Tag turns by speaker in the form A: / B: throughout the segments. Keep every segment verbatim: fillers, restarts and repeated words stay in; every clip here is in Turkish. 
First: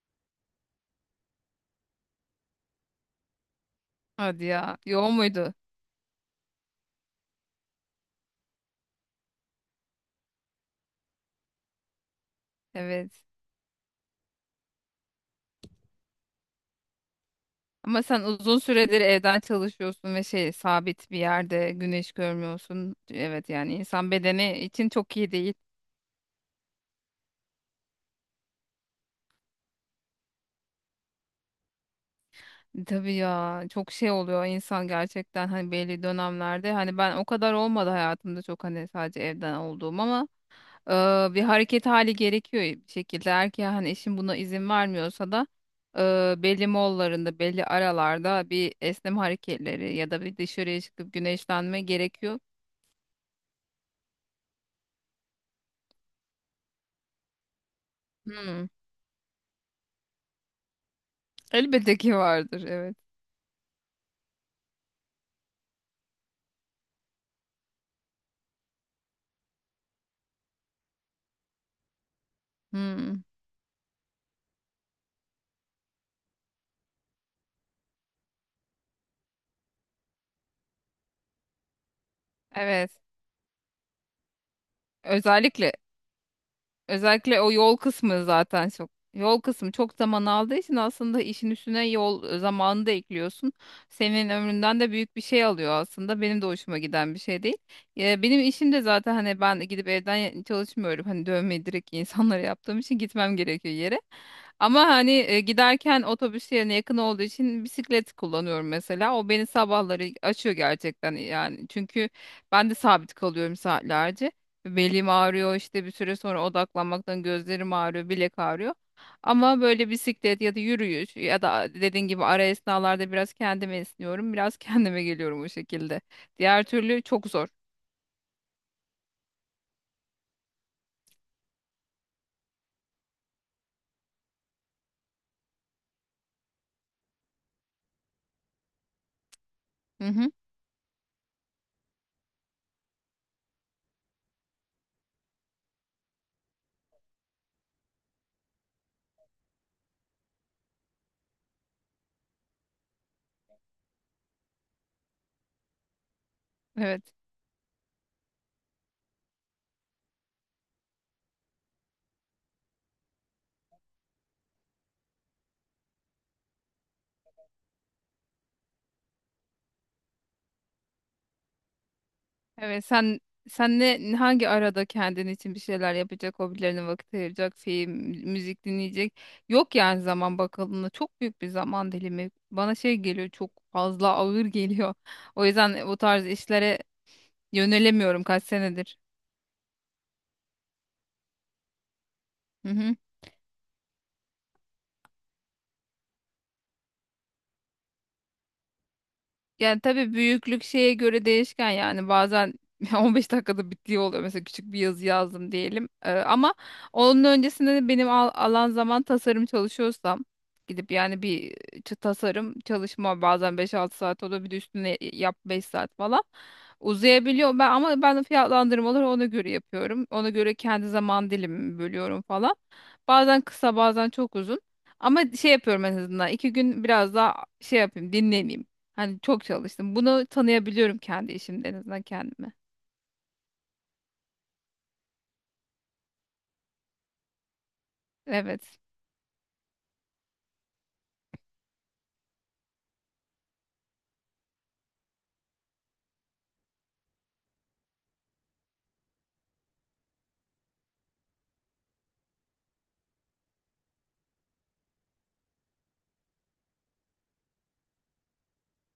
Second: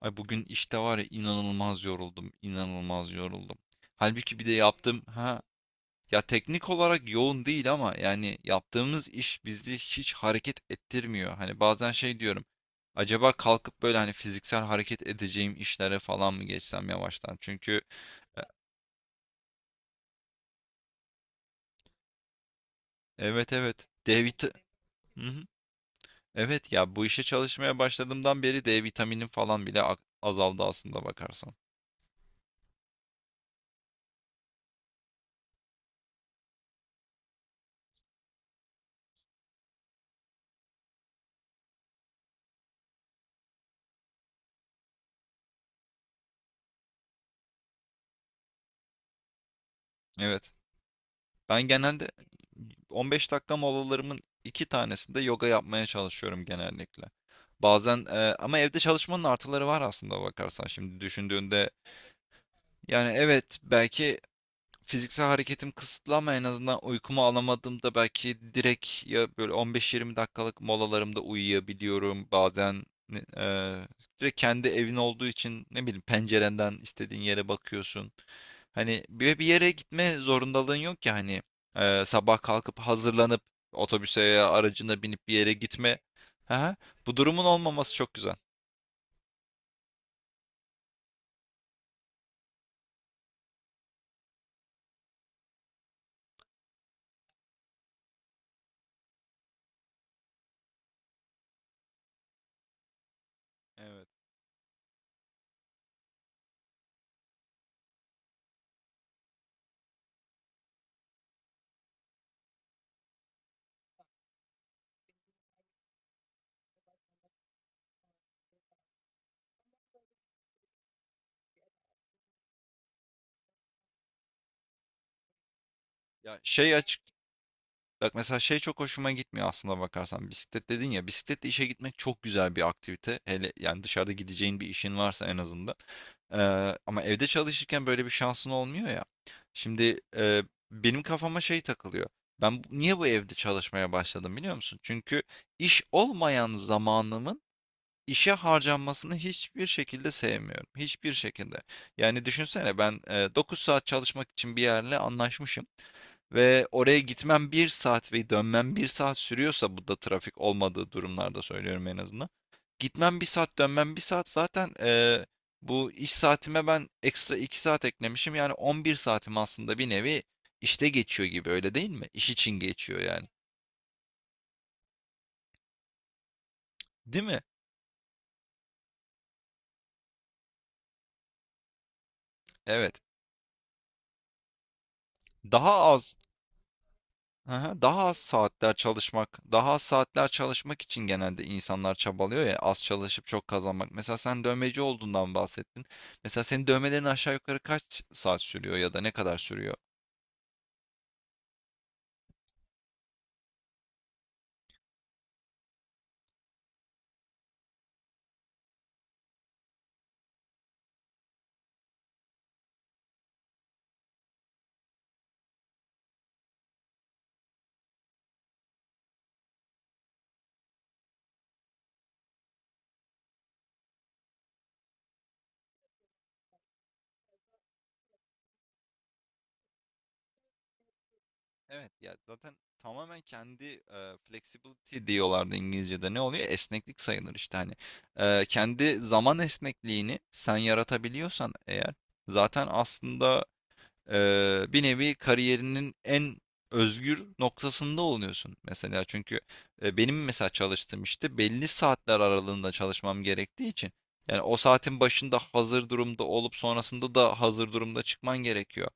A: Ay bugün işte var ya inanılmaz yoruldum, inanılmaz yoruldum. Halbuki
B: Hadi
A: bir de
B: ya.
A: yaptım
B: Yoğun
A: ha.
B: muydu?
A: Ya teknik olarak yoğun değil ama yani yaptığımız iş bizi hiç hareket ettirmiyor. Hani bazen şey diyorum.
B: Evet.
A: Acaba kalkıp böyle hani fiziksel hareket edeceğim işlere falan mı geçsem yavaştan? Çünkü
B: Ama sen
A: e,
B: uzun süredir evden çalışıyorsun ve şey sabit bir yerde güneş görmüyorsun. Evet,
A: evet,
B: yani
A: evet.
B: insan
A: D vit.
B: bedeni için çok
A: Hı
B: iyi
A: hı.
B: değil.
A: Evet ya, bu işe çalışmaya başladığımdan beri D vitaminim falan bile a- azaldı aslında bakarsan.
B: Tabii ya, çok şey oluyor insan gerçekten, hani belli dönemlerde, hani ben o kadar olmadı hayatımda çok, hani sadece evden olduğum ama e, bir hareket hali gerekiyor bir şekilde. Eğer ki hani eşim buna izin vermiyorsa da e, belli mollarında belli aralarda bir esneme hareketleri ya da bir
A: Evet.
B: dışarıya çıkıp
A: Ben
B: güneşlenme
A: genelde
B: gerekiyor.
A: on beş dakika molalarımın iki tanesinde yoga yapmaya çalışıyorum genellikle. Bazen e, ama
B: Hmm.
A: evde çalışmanın artıları var aslında bakarsan şimdi düşündüğünde.
B: Elbette ki vardır, evet.
A: Yani evet, belki fiziksel hareketim kısıtlı ama en azından uykumu alamadığımda belki direkt ya böyle on beş yirmi dakikalık molalarımda uyuyabiliyorum. Bazen
B: Hmm.
A: eee, direkt kendi evin olduğu için ne bileyim pencerenden istediğin yere bakıyorsun. Hani bir, bir yere gitme zorundalığın yok ya hani eee, sabah kalkıp
B: Evet.
A: hazırlanıp otobüse ya aracına binip bir yere
B: Özellikle
A: gitme. Aha, bu
B: Özellikle
A: durumun
B: o yol
A: olmaması çok
B: kısmı
A: güzel.
B: zaten çok, yol kısmı çok zaman aldığı için aslında işin üstüne yol zamanını da ekliyorsun. Senin ömründen de büyük bir şey alıyor aslında. Benim de hoşuma giden bir şey değil. Ya benim işim de zaten hani, ben gidip evden çalışmıyorum. Hani dövmeyi direkt insanlara yaptığım için gitmem gerekiyor yere.
A: Evet.
B: Ama hani e, giderken otobüs yerine yakın olduğu için bisiklet kullanıyorum mesela. O beni sabahları açıyor gerçekten yani. Çünkü ben de sabit kalıyorum saatlerce. Belim ağrıyor işte, bir süre sonra odaklanmaktan gözlerim ağrıyor, bilek ağrıyor. Ama böyle bisiklet ya da yürüyüş ya da dediğin gibi ara esnalarda biraz kendime esniyorum, biraz kendime geliyorum o şekilde.
A: Ya
B: Diğer
A: şey aç
B: türlü çok zor.
A: Bak mesela şey çok hoşuma gitmiyor aslında bakarsan. Bisiklet dedin ya, bisikletle işe gitmek çok güzel bir aktivite. Hele yani dışarıda gideceğin bir işin varsa en azından. Ee, ama evde çalışırken böyle bir şansın olmuyor ya. Şimdi
B: Hı hı.
A: e, benim kafama şey takılıyor. Ben bu- niye bu evde çalışmaya başladım biliyor musun? Çünkü iş olmayan zamanımın işe harcanmasını hiçbir şekilde sevmiyorum. Hiçbir şekilde. Yani düşünsene ben e, dokuz saat çalışmak için bir yerle anlaşmışım. Ve oraya
B: Evet.
A: gitmem bir saat ve dönmem bir saat sürüyorsa bu da trafik olmadığı durumlarda söylüyorum en azından. Gitmem bir saat, dönmem bir saat zaten, eee, bu iş saatime ben ekstra iki saat eklemişim. Yani on bir saatim aslında bir nevi işte geçiyor gibi, öyle değil mi? İş için
B: Evet.
A: geçiyor
B: sen
A: yani.
B: sen ne, hangi arada kendin için bir şeyler yapacak, hobilerine vakit
A: Değil mi?
B: ayıracak, film, müzik dinleyecek? Yok yani, zaman bakıldığında çok büyük bir zaman dilimi. Bana şey
A: Evet.
B: geliyor, çok fazla ağır geliyor. O yüzden
A: Daha
B: bu
A: az
B: tarz işlere
A: Aha, daha az
B: yönelemiyorum kaç
A: saatler
B: senedir.
A: çalışmak, daha az saatler çalışmak için genelde insanlar çabalıyor ya,
B: Hı
A: az
B: hı.
A: çalışıp çok kazanmak. Mesela sen dövmeci olduğundan bahsettin. Mesela senin dövmelerin aşağı yukarı kaç saat sürüyor ya da ne kadar sürüyor?
B: Yani tabii büyüklük şeye göre değişken yani, bazen on beş dakikada bittiği oluyor. Mesela küçük bir yazı yazdım diyelim. Ee, ama onun öncesinde de benim al- alan zaman, tasarım çalışıyorsam gidip yani bir ç- tasarım çalışma bazen beş altı saat oluyor. Bir de üstüne yap beş saat falan. Uzayabiliyor, ben ama ben fiyatlandırmaları ona göre yapıyorum. Ona göre kendi zaman dilimimi bölüyorum falan. Bazen kısa, bazen çok uzun. Ama şey yapıyorum, en azından iki gün biraz daha şey yapayım, dinleneyim. Hani çok çalıştım. Bunu tanıyabiliyorum kendi işimde, en
A: Evet
B: azından
A: ya,
B: kendime.
A: zaten tamamen kendi e, flexibility diyorlardı İngilizce'de, ne oluyor? Esneklik sayılır işte hani. E,
B: Evet.
A: kendi zaman esnekliğini sen yaratabiliyorsan eğer zaten aslında Eee, bir nevi kariyerinin en özgür noktasında oluyorsun mesela. Çünkü e, benim mesela çalıştığım işte belli saatler aralığında çalışmam gerektiği için yani o saatin başında hazır durumda olup sonrasında da hazır durumda çıkman gerekiyor.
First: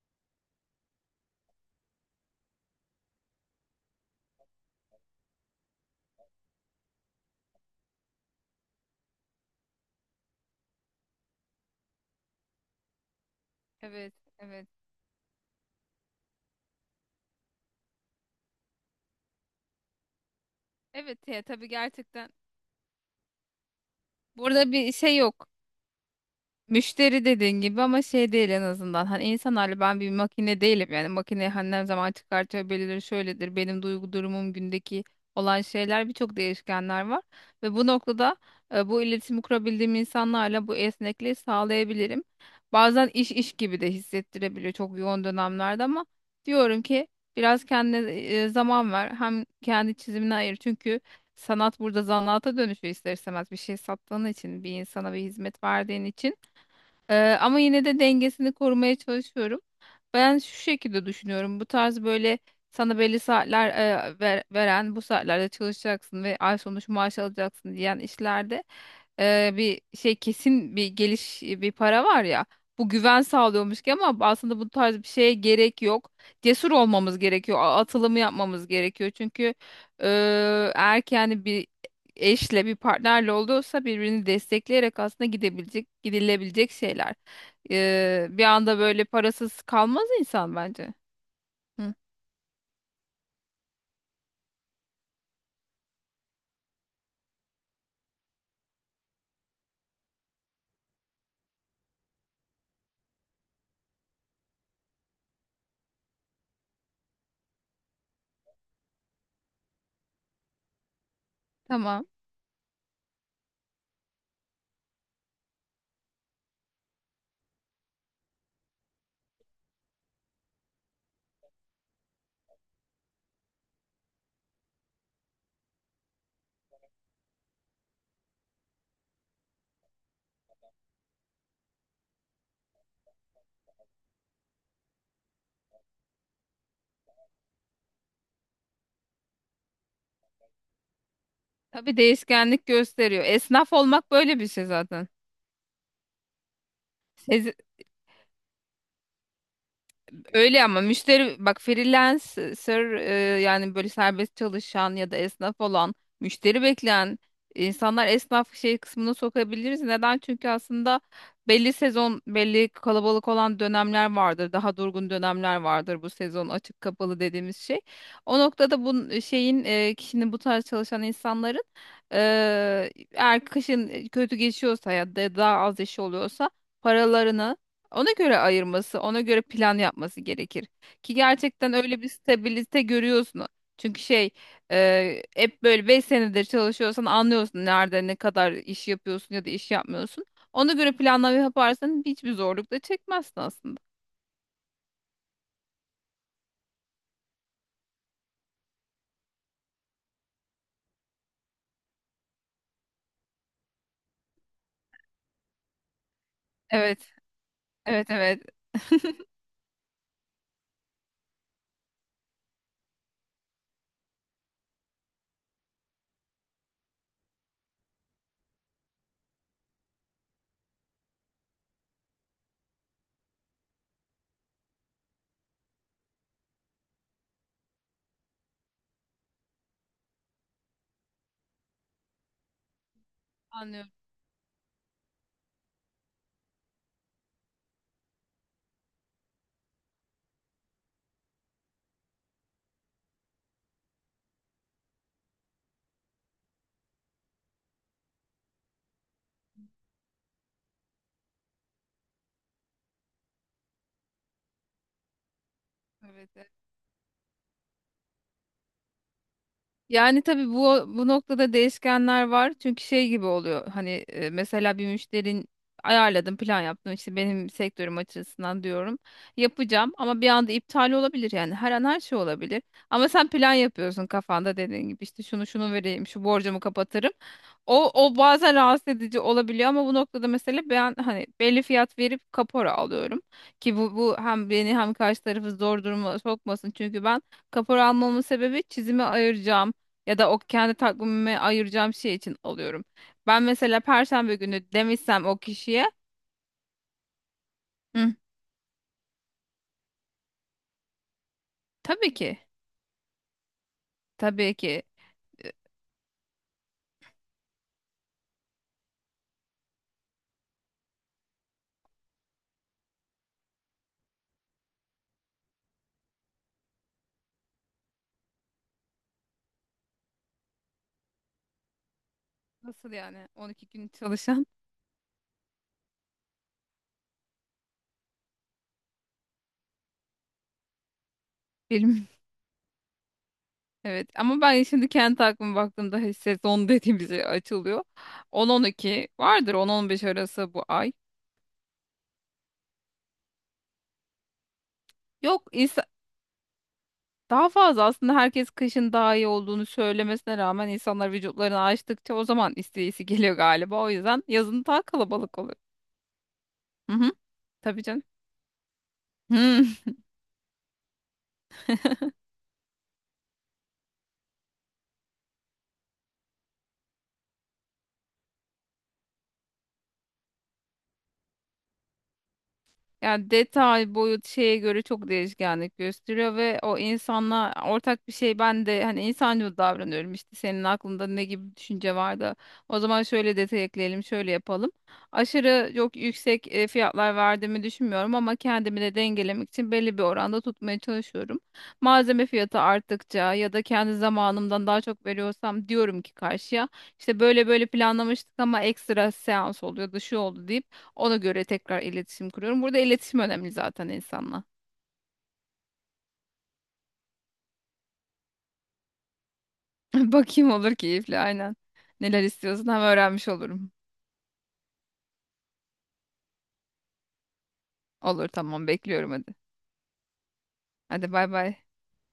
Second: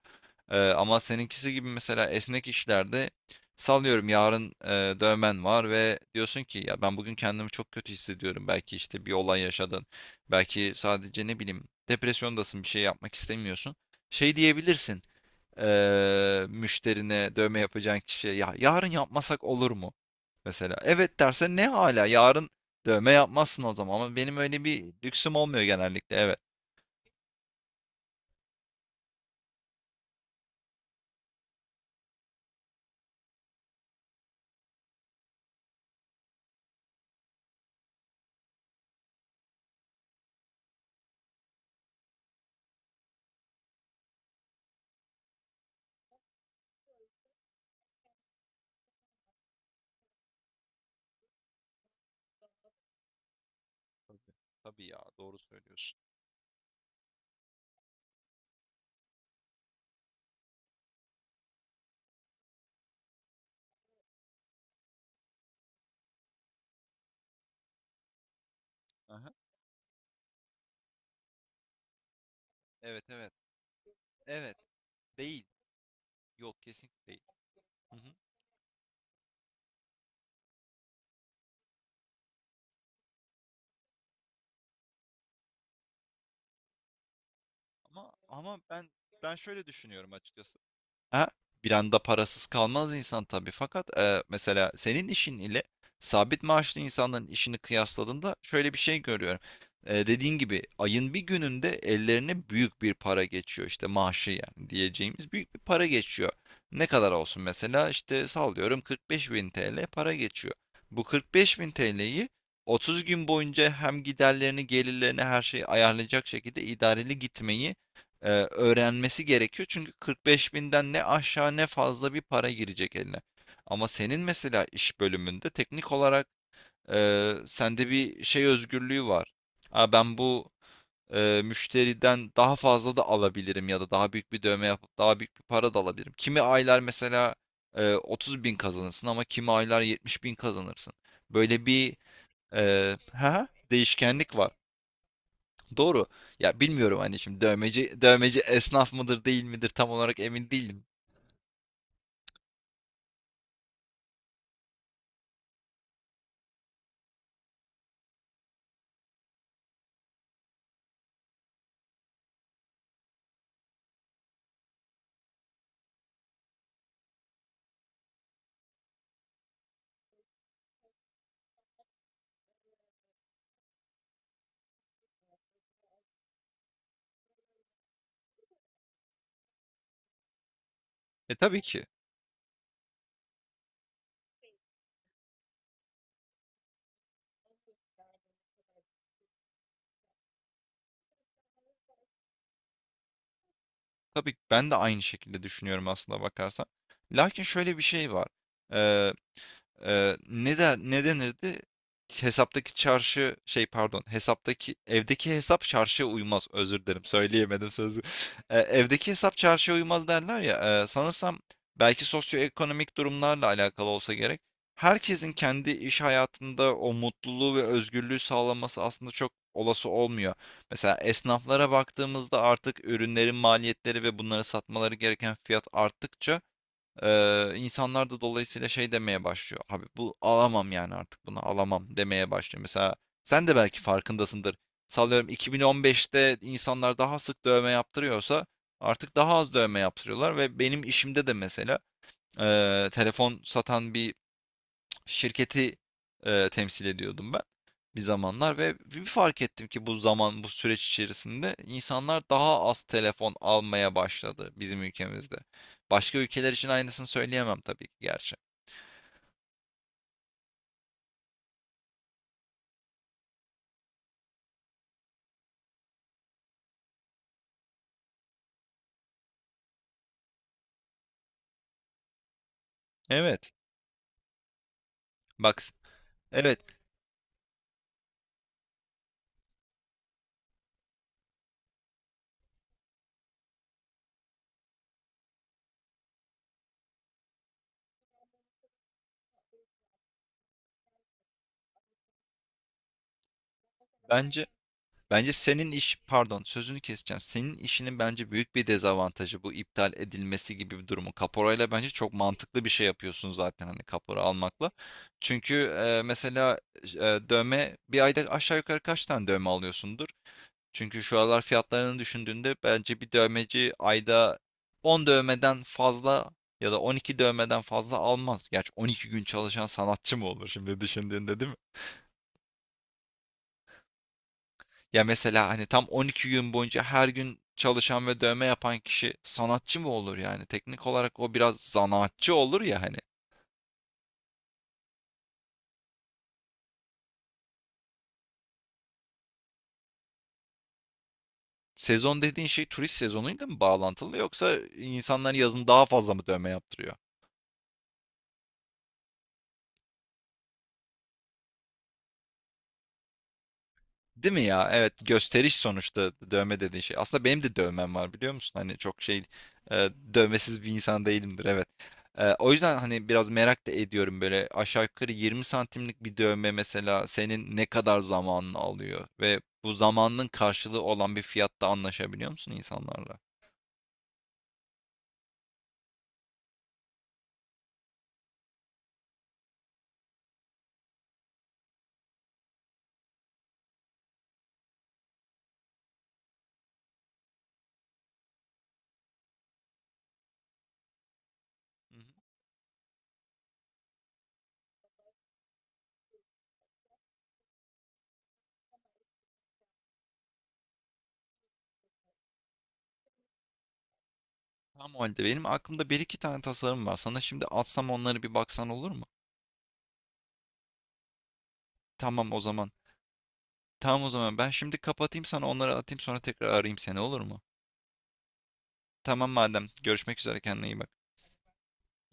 A: Eee, ama seninkisi gibi mesela esnek işlerde sallıyorum yarın e, dövmen var ve diyorsun ki ya ben bugün kendimi çok kötü hissediyorum. Belki işte bir olay yaşadın. Belki sadece ne bileyim depresyondasın, bir şey yapmak istemiyorsun.
B: Evet.
A: Şey
B: Evet.
A: diyebilirsin, eee, müşterine dövme yapacağın kişiye, ya yarın yapmasak olur mu? Mesela evet
B: Evet. Ya,
A: derse ne
B: tabii
A: hala
B: gerçekten.
A: yarın dövme yapmazsın o zaman ama benim öyle
B: Burada
A: bir
B: bir şey
A: lüksüm
B: yok.
A: olmuyor genellikle, evet.
B: Müşteri, dediğin gibi ama şey değil en azından. Hani insanlarla, ben bir makine değilim yani. Makine hani, ne zaman çıkartıyor, belirir, şöyledir. Benim duygu durumum, gündeki olan şeyler, birçok değişkenler var. Ve bu noktada e, bu iletişimi kurabildiğim insanlarla bu esnekliği sağlayabilirim. Bazen iş iş gibi de hissettirebiliyor çok yoğun dönemlerde, ama diyorum ki biraz kendine e, zaman ver. Hem kendi çizimine ayır, çünkü sanat burada zanaata dönüşüyor ister istemez, bir şey sattığın
A: Tabii,
B: için, bir
A: tabii ya,
B: insana bir
A: doğru
B: hizmet
A: söylüyorsun.
B: verdiğin için. Ee, ama yine de dengesini korumaya çalışıyorum. Ben şu şekilde düşünüyorum. Bu tarz böyle sana belli saatler e, ver- veren, bu saatlerde çalışacaksın ve ay sonu şu maaş alacaksın diyen işlerde
A: Aha,
B: e, bir şey, kesin bir geliş, bir para var ya. Bu
A: evet,
B: güven
A: evet,
B: sağlıyormuş ki, ama
A: evet.
B: aslında bu tarz bir şeye
A: Değil.
B: gerek yok.
A: Yok,
B: Cesur
A: kesinlikle
B: olmamız
A: değil.
B: gerekiyor. a-
A: Hı hı.
B: Atılımı yapmamız gerekiyor. Çünkü e, eğer ki yani bir eşle, bir partnerle olduysa birbirini destekleyerek aslında gidebilecek, gidilebilecek şeyler.
A: Ama
B: Ee, bir
A: ama
B: anda
A: ben
B: böyle
A: ben
B: parasız
A: şöyle
B: kalmaz
A: düşünüyorum
B: insan
A: açıkçası.
B: bence.
A: Ha, bir
B: Hı,
A: anda parasız kalmaz insan tabii. Fakat e, mesela senin işin ile sabit maaşlı insanların işini kıyasladığında şöyle bir şey görüyorum. E, dediğin gibi ayın bir gününde ellerine büyük bir para geçiyor. İşte maaşı yani diyeceğimiz büyük bir para geçiyor. Ne kadar olsun mesela işte sallıyorum, kırk beş bin T L para geçiyor. Bu kırk beş bin
B: tamam.
A: T L'yi otuz gün boyunca hem giderlerini, gelirlerini, her şeyi ayarlayacak şekilde idareli gitmeyi e, öğrenmesi gerekiyor. Çünkü kırk beş binden ne aşağı ne fazla bir para girecek eline. Ama senin mesela iş bölümünde teknik olarak e, sende bir şey özgürlüğü var. Ha, ben bu e, müşteriden daha fazla da alabilirim ya da daha büyük bir dövme yapıp daha büyük bir para da alabilirim. Kimi aylar mesela e, otuz bin kazanırsın ama kimi aylar yetmiş bin kazanırsın. Böyle bir
B: Tabii, değişkenlik
A: e,
B: gösteriyor.
A: ha,
B: Esnaf olmak
A: değişkenlik
B: böyle bir
A: var.
B: şey zaten.
A: Doğru. Ya bilmiyorum hani şimdi dövmeci dövmeci esnaf mıdır değil midir tam olarak emin
B: Öyle ama
A: değilim.
B: müşteri, bak freelancer, e, yani böyle serbest çalışan ya da esnaf olan, müşteri bekleyen insanlar esnaf şey kısmına sokabiliriz. Neden? Çünkü aslında belli sezon, belli kalabalık olan dönemler vardır. Daha durgun dönemler vardır, bu sezon açık kapalı dediğimiz şey. O noktada bu şeyin, e, kişinin, bu tarz çalışan insanların, e, eğer kışın kötü geçiyorsa ya da daha az işi oluyorsa, paralarını ona göre ayırması, ona göre plan yapması gerekir. Ki
A: E tabii
B: gerçekten
A: ki.
B: öyle bir stabilite görüyorsun. Çünkü şey, e, hep böyle beş senedir çalışıyorsan anlıyorsun nerede ne kadar iş yapıyorsun ya da iş yapmıyorsun. Ona göre planlama yaparsan hiçbir zorluk da çekmezsin aslında.
A: Tabii ki ben de aynı şekilde düşünüyorum aslında bakarsan. Lakin şöyle bir şey var. Eee, ne der ne denirdi? Hesaptaki çarşı şey pardon, hesaptaki evdeki hesap çarşıya uymaz. Özür dilerim
B: Evet,
A: söyleyemedim sözü.
B: evet, evet.
A: Eee, evdeki hesap çarşıya uymaz derler ya. eee, sanırsam belki sosyoekonomik durumlarla alakalı olsa gerek. Herkesin kendi iş hayatında o mutluluğu ve özgürlüğü sağlaması aslında çok olası olmuyor. Mesela esnaflara baktığımızda artık ürünlerin maliyetleri ve bunları satmaları gereken fiyat arttıkça ee, insanlar da dolayısıyla şey demeye başlıyor. Abi bu alamam yani artık bunu alamam demeye başlıyor. Mesela sen de belki
B: Anlıyorum.
A: farkındasındır. Sallıyorum iki bin on beşte insanlar daha sık dövme yaptırıyorsa artık daha az dövme yaptırıyorlar ve benim işimde de mesela e, telefon satan bir şirketi, eee, temsil ediyordum ben bir zamanlar ve bir fark ettim ki bu zaman, bu süreç içerisinde insanlar daha az telefon almaya başladı bizim ülkemizde. Başka
B: Evet,
A: ülkeler için aynısını söyleyemem tabii ki gerçi.
B: yani tabii bu bu noktada değişkenler var. Çünkü şey gibi oluyor. Hani e, mesela bir müşterin ayarladım, plan yaptım. İşte benim sektörüm açısından diyorum. Yapacağım ama bir anda iptal olabilir yani. Her an her şey olabilir. Ama sen
A: Evet,
B: plan yapıyorsun kafanda dediğin gibi, işte şunu
A: bak,
B: şunu vereyim, şu
A: evet,
B: borcumu kapatırım. O, o bazen rahatsız edici olabiliyor, ama bu noktada mesela ben hani belli fiyat verip kapora alıyorum. Ki bu, bu hem beni hem karşı tarafı zor duruma sokmasın. Çünkü ben, kapora almamın sebebi çizime ayıracağım ya da o kendi takvimime ayıracağım şey için alıyorum. Ben mesela Perşembe
A: bence
B: günü demişsem
A: Bence
B: o
A: senin
B: kişiye.
A: iş, pardon sözünü keseceğim. Senin işinin
B: Hı,
A: bence büyük bir dezavantajı bu iptal edilmesi gibi bir durumu. Kaporayla bence çok
B: tabii ki,
A: mantıklı bir şey yapıyorsun zaten hani kapora
B: tabii
A: almakla.
B: ki. E,
A: Çünkü e, mesela e, dövme bir ayda aşağı yukarı kaç tane dövme alıyorsundur? Çünkü şu aralar fiyatlarını düşündüğünde bence bir dövmeci ayda on dövmeden fazla ya da on iki dövmeden fazla almaz. Gerçi on iki gün çalışan sanatçı mı olur şimdi düşündüğünde değil mi?
B: nasıl yani, on iki gün çalışan?
A: Ya mesela hani tam on iki gün boyunca her gün çalışan ve dövme yapan kişi sanatçı mı olur yani? Teknik olarak o biraz
B: Film.
A: zanaatçı olur ya hani.
B: Evet, ama ben şimdi kendi aklıma baktığımda hani sezon dediğimiz şey açılıyor. on on iki vardır, on on beş arası bu ay.
A: Sezon dediğin şey turist sezonuyla mı bağlantılı yoksa insanlar
B: Yok
A: yazın daha
B: insan,
A: fazla mı dövme yaptırıyor?
B: daha fazla aslında. Herkes kışın daha iyi olduğunu söylemesine rağmen, insanlar vücutlarını açtıkça o zaman isteği geliyor galiba. O yüzden
A: Değil mi
B: yazın
A: ya?
B: daha
A: Evet,
B: kalabalık
A: gösteriş
B: oluyor.
A: sonuçta dövme dediğin
B: Hı
A: şey.
B: hı,
A: Aslında benim de
B: tabii
A: dövmem
B: canım.
A: var biliyor musun? Hani çok şey
B: Hı.
A: e, dövmesiz bir insan değilimdir, evet. E, o yüzden hani biraz merak da ediyorum böyle aşağı yukarı yirmi santimlik bir dövme mesela senin ne kadar zamanını alıyor ve bu zamanın karşılığı olan bir fiyatta anlaşabiliyor musun insanlarla?
B: Yani detay, boyut şeye göre çok değişkenlik gösteriyor ve o insanla ortak bir şey, ben de hani insancıl davranıyorum, işte senin aklında ne gibi bir düşünce var da o zaman şöyle detay ekleyelim, şöyle yapalım. Aşırı çok yüksek e, fiyatlar verdiğimi düşünmüyorum, ama kendimi de dengelemek için belli bir oranda tutmaya çalışıyorum.
A: Hı hı.
B: Malzeme fiyatı arttıkça ya da kendi zamanımdan daha çok veriyorsam diyorum ki karşıya, işte böyle böyle planlamıştık ama ekstra seans oluyordu, şu oldu deyip ona göre tekrar iletişim kuruyorum. Burada iletişim önemli zaten insanla.
A: Tamam o halde benim aklımda bir iki tane tasarım var. Sana şimdi atsam onları bir baksan olur mu?
B: Bakayım, olur, keyifli, aynen. Neler
A: Tamam o
B: istiyorsun,
A: zaman.
B: hem öğrenmiş olurum.
A: Tamam o zaman ben şimdi kapatayım, sana onları atayım, sonra tekrar arayayım seni, olur mu?
B: Olur, tamam, bekliyorum,
A: Tamam
B: hadi.
A: madem. Görüşmek üzere, kendine iyi bak.
B: Hadi, bay bay.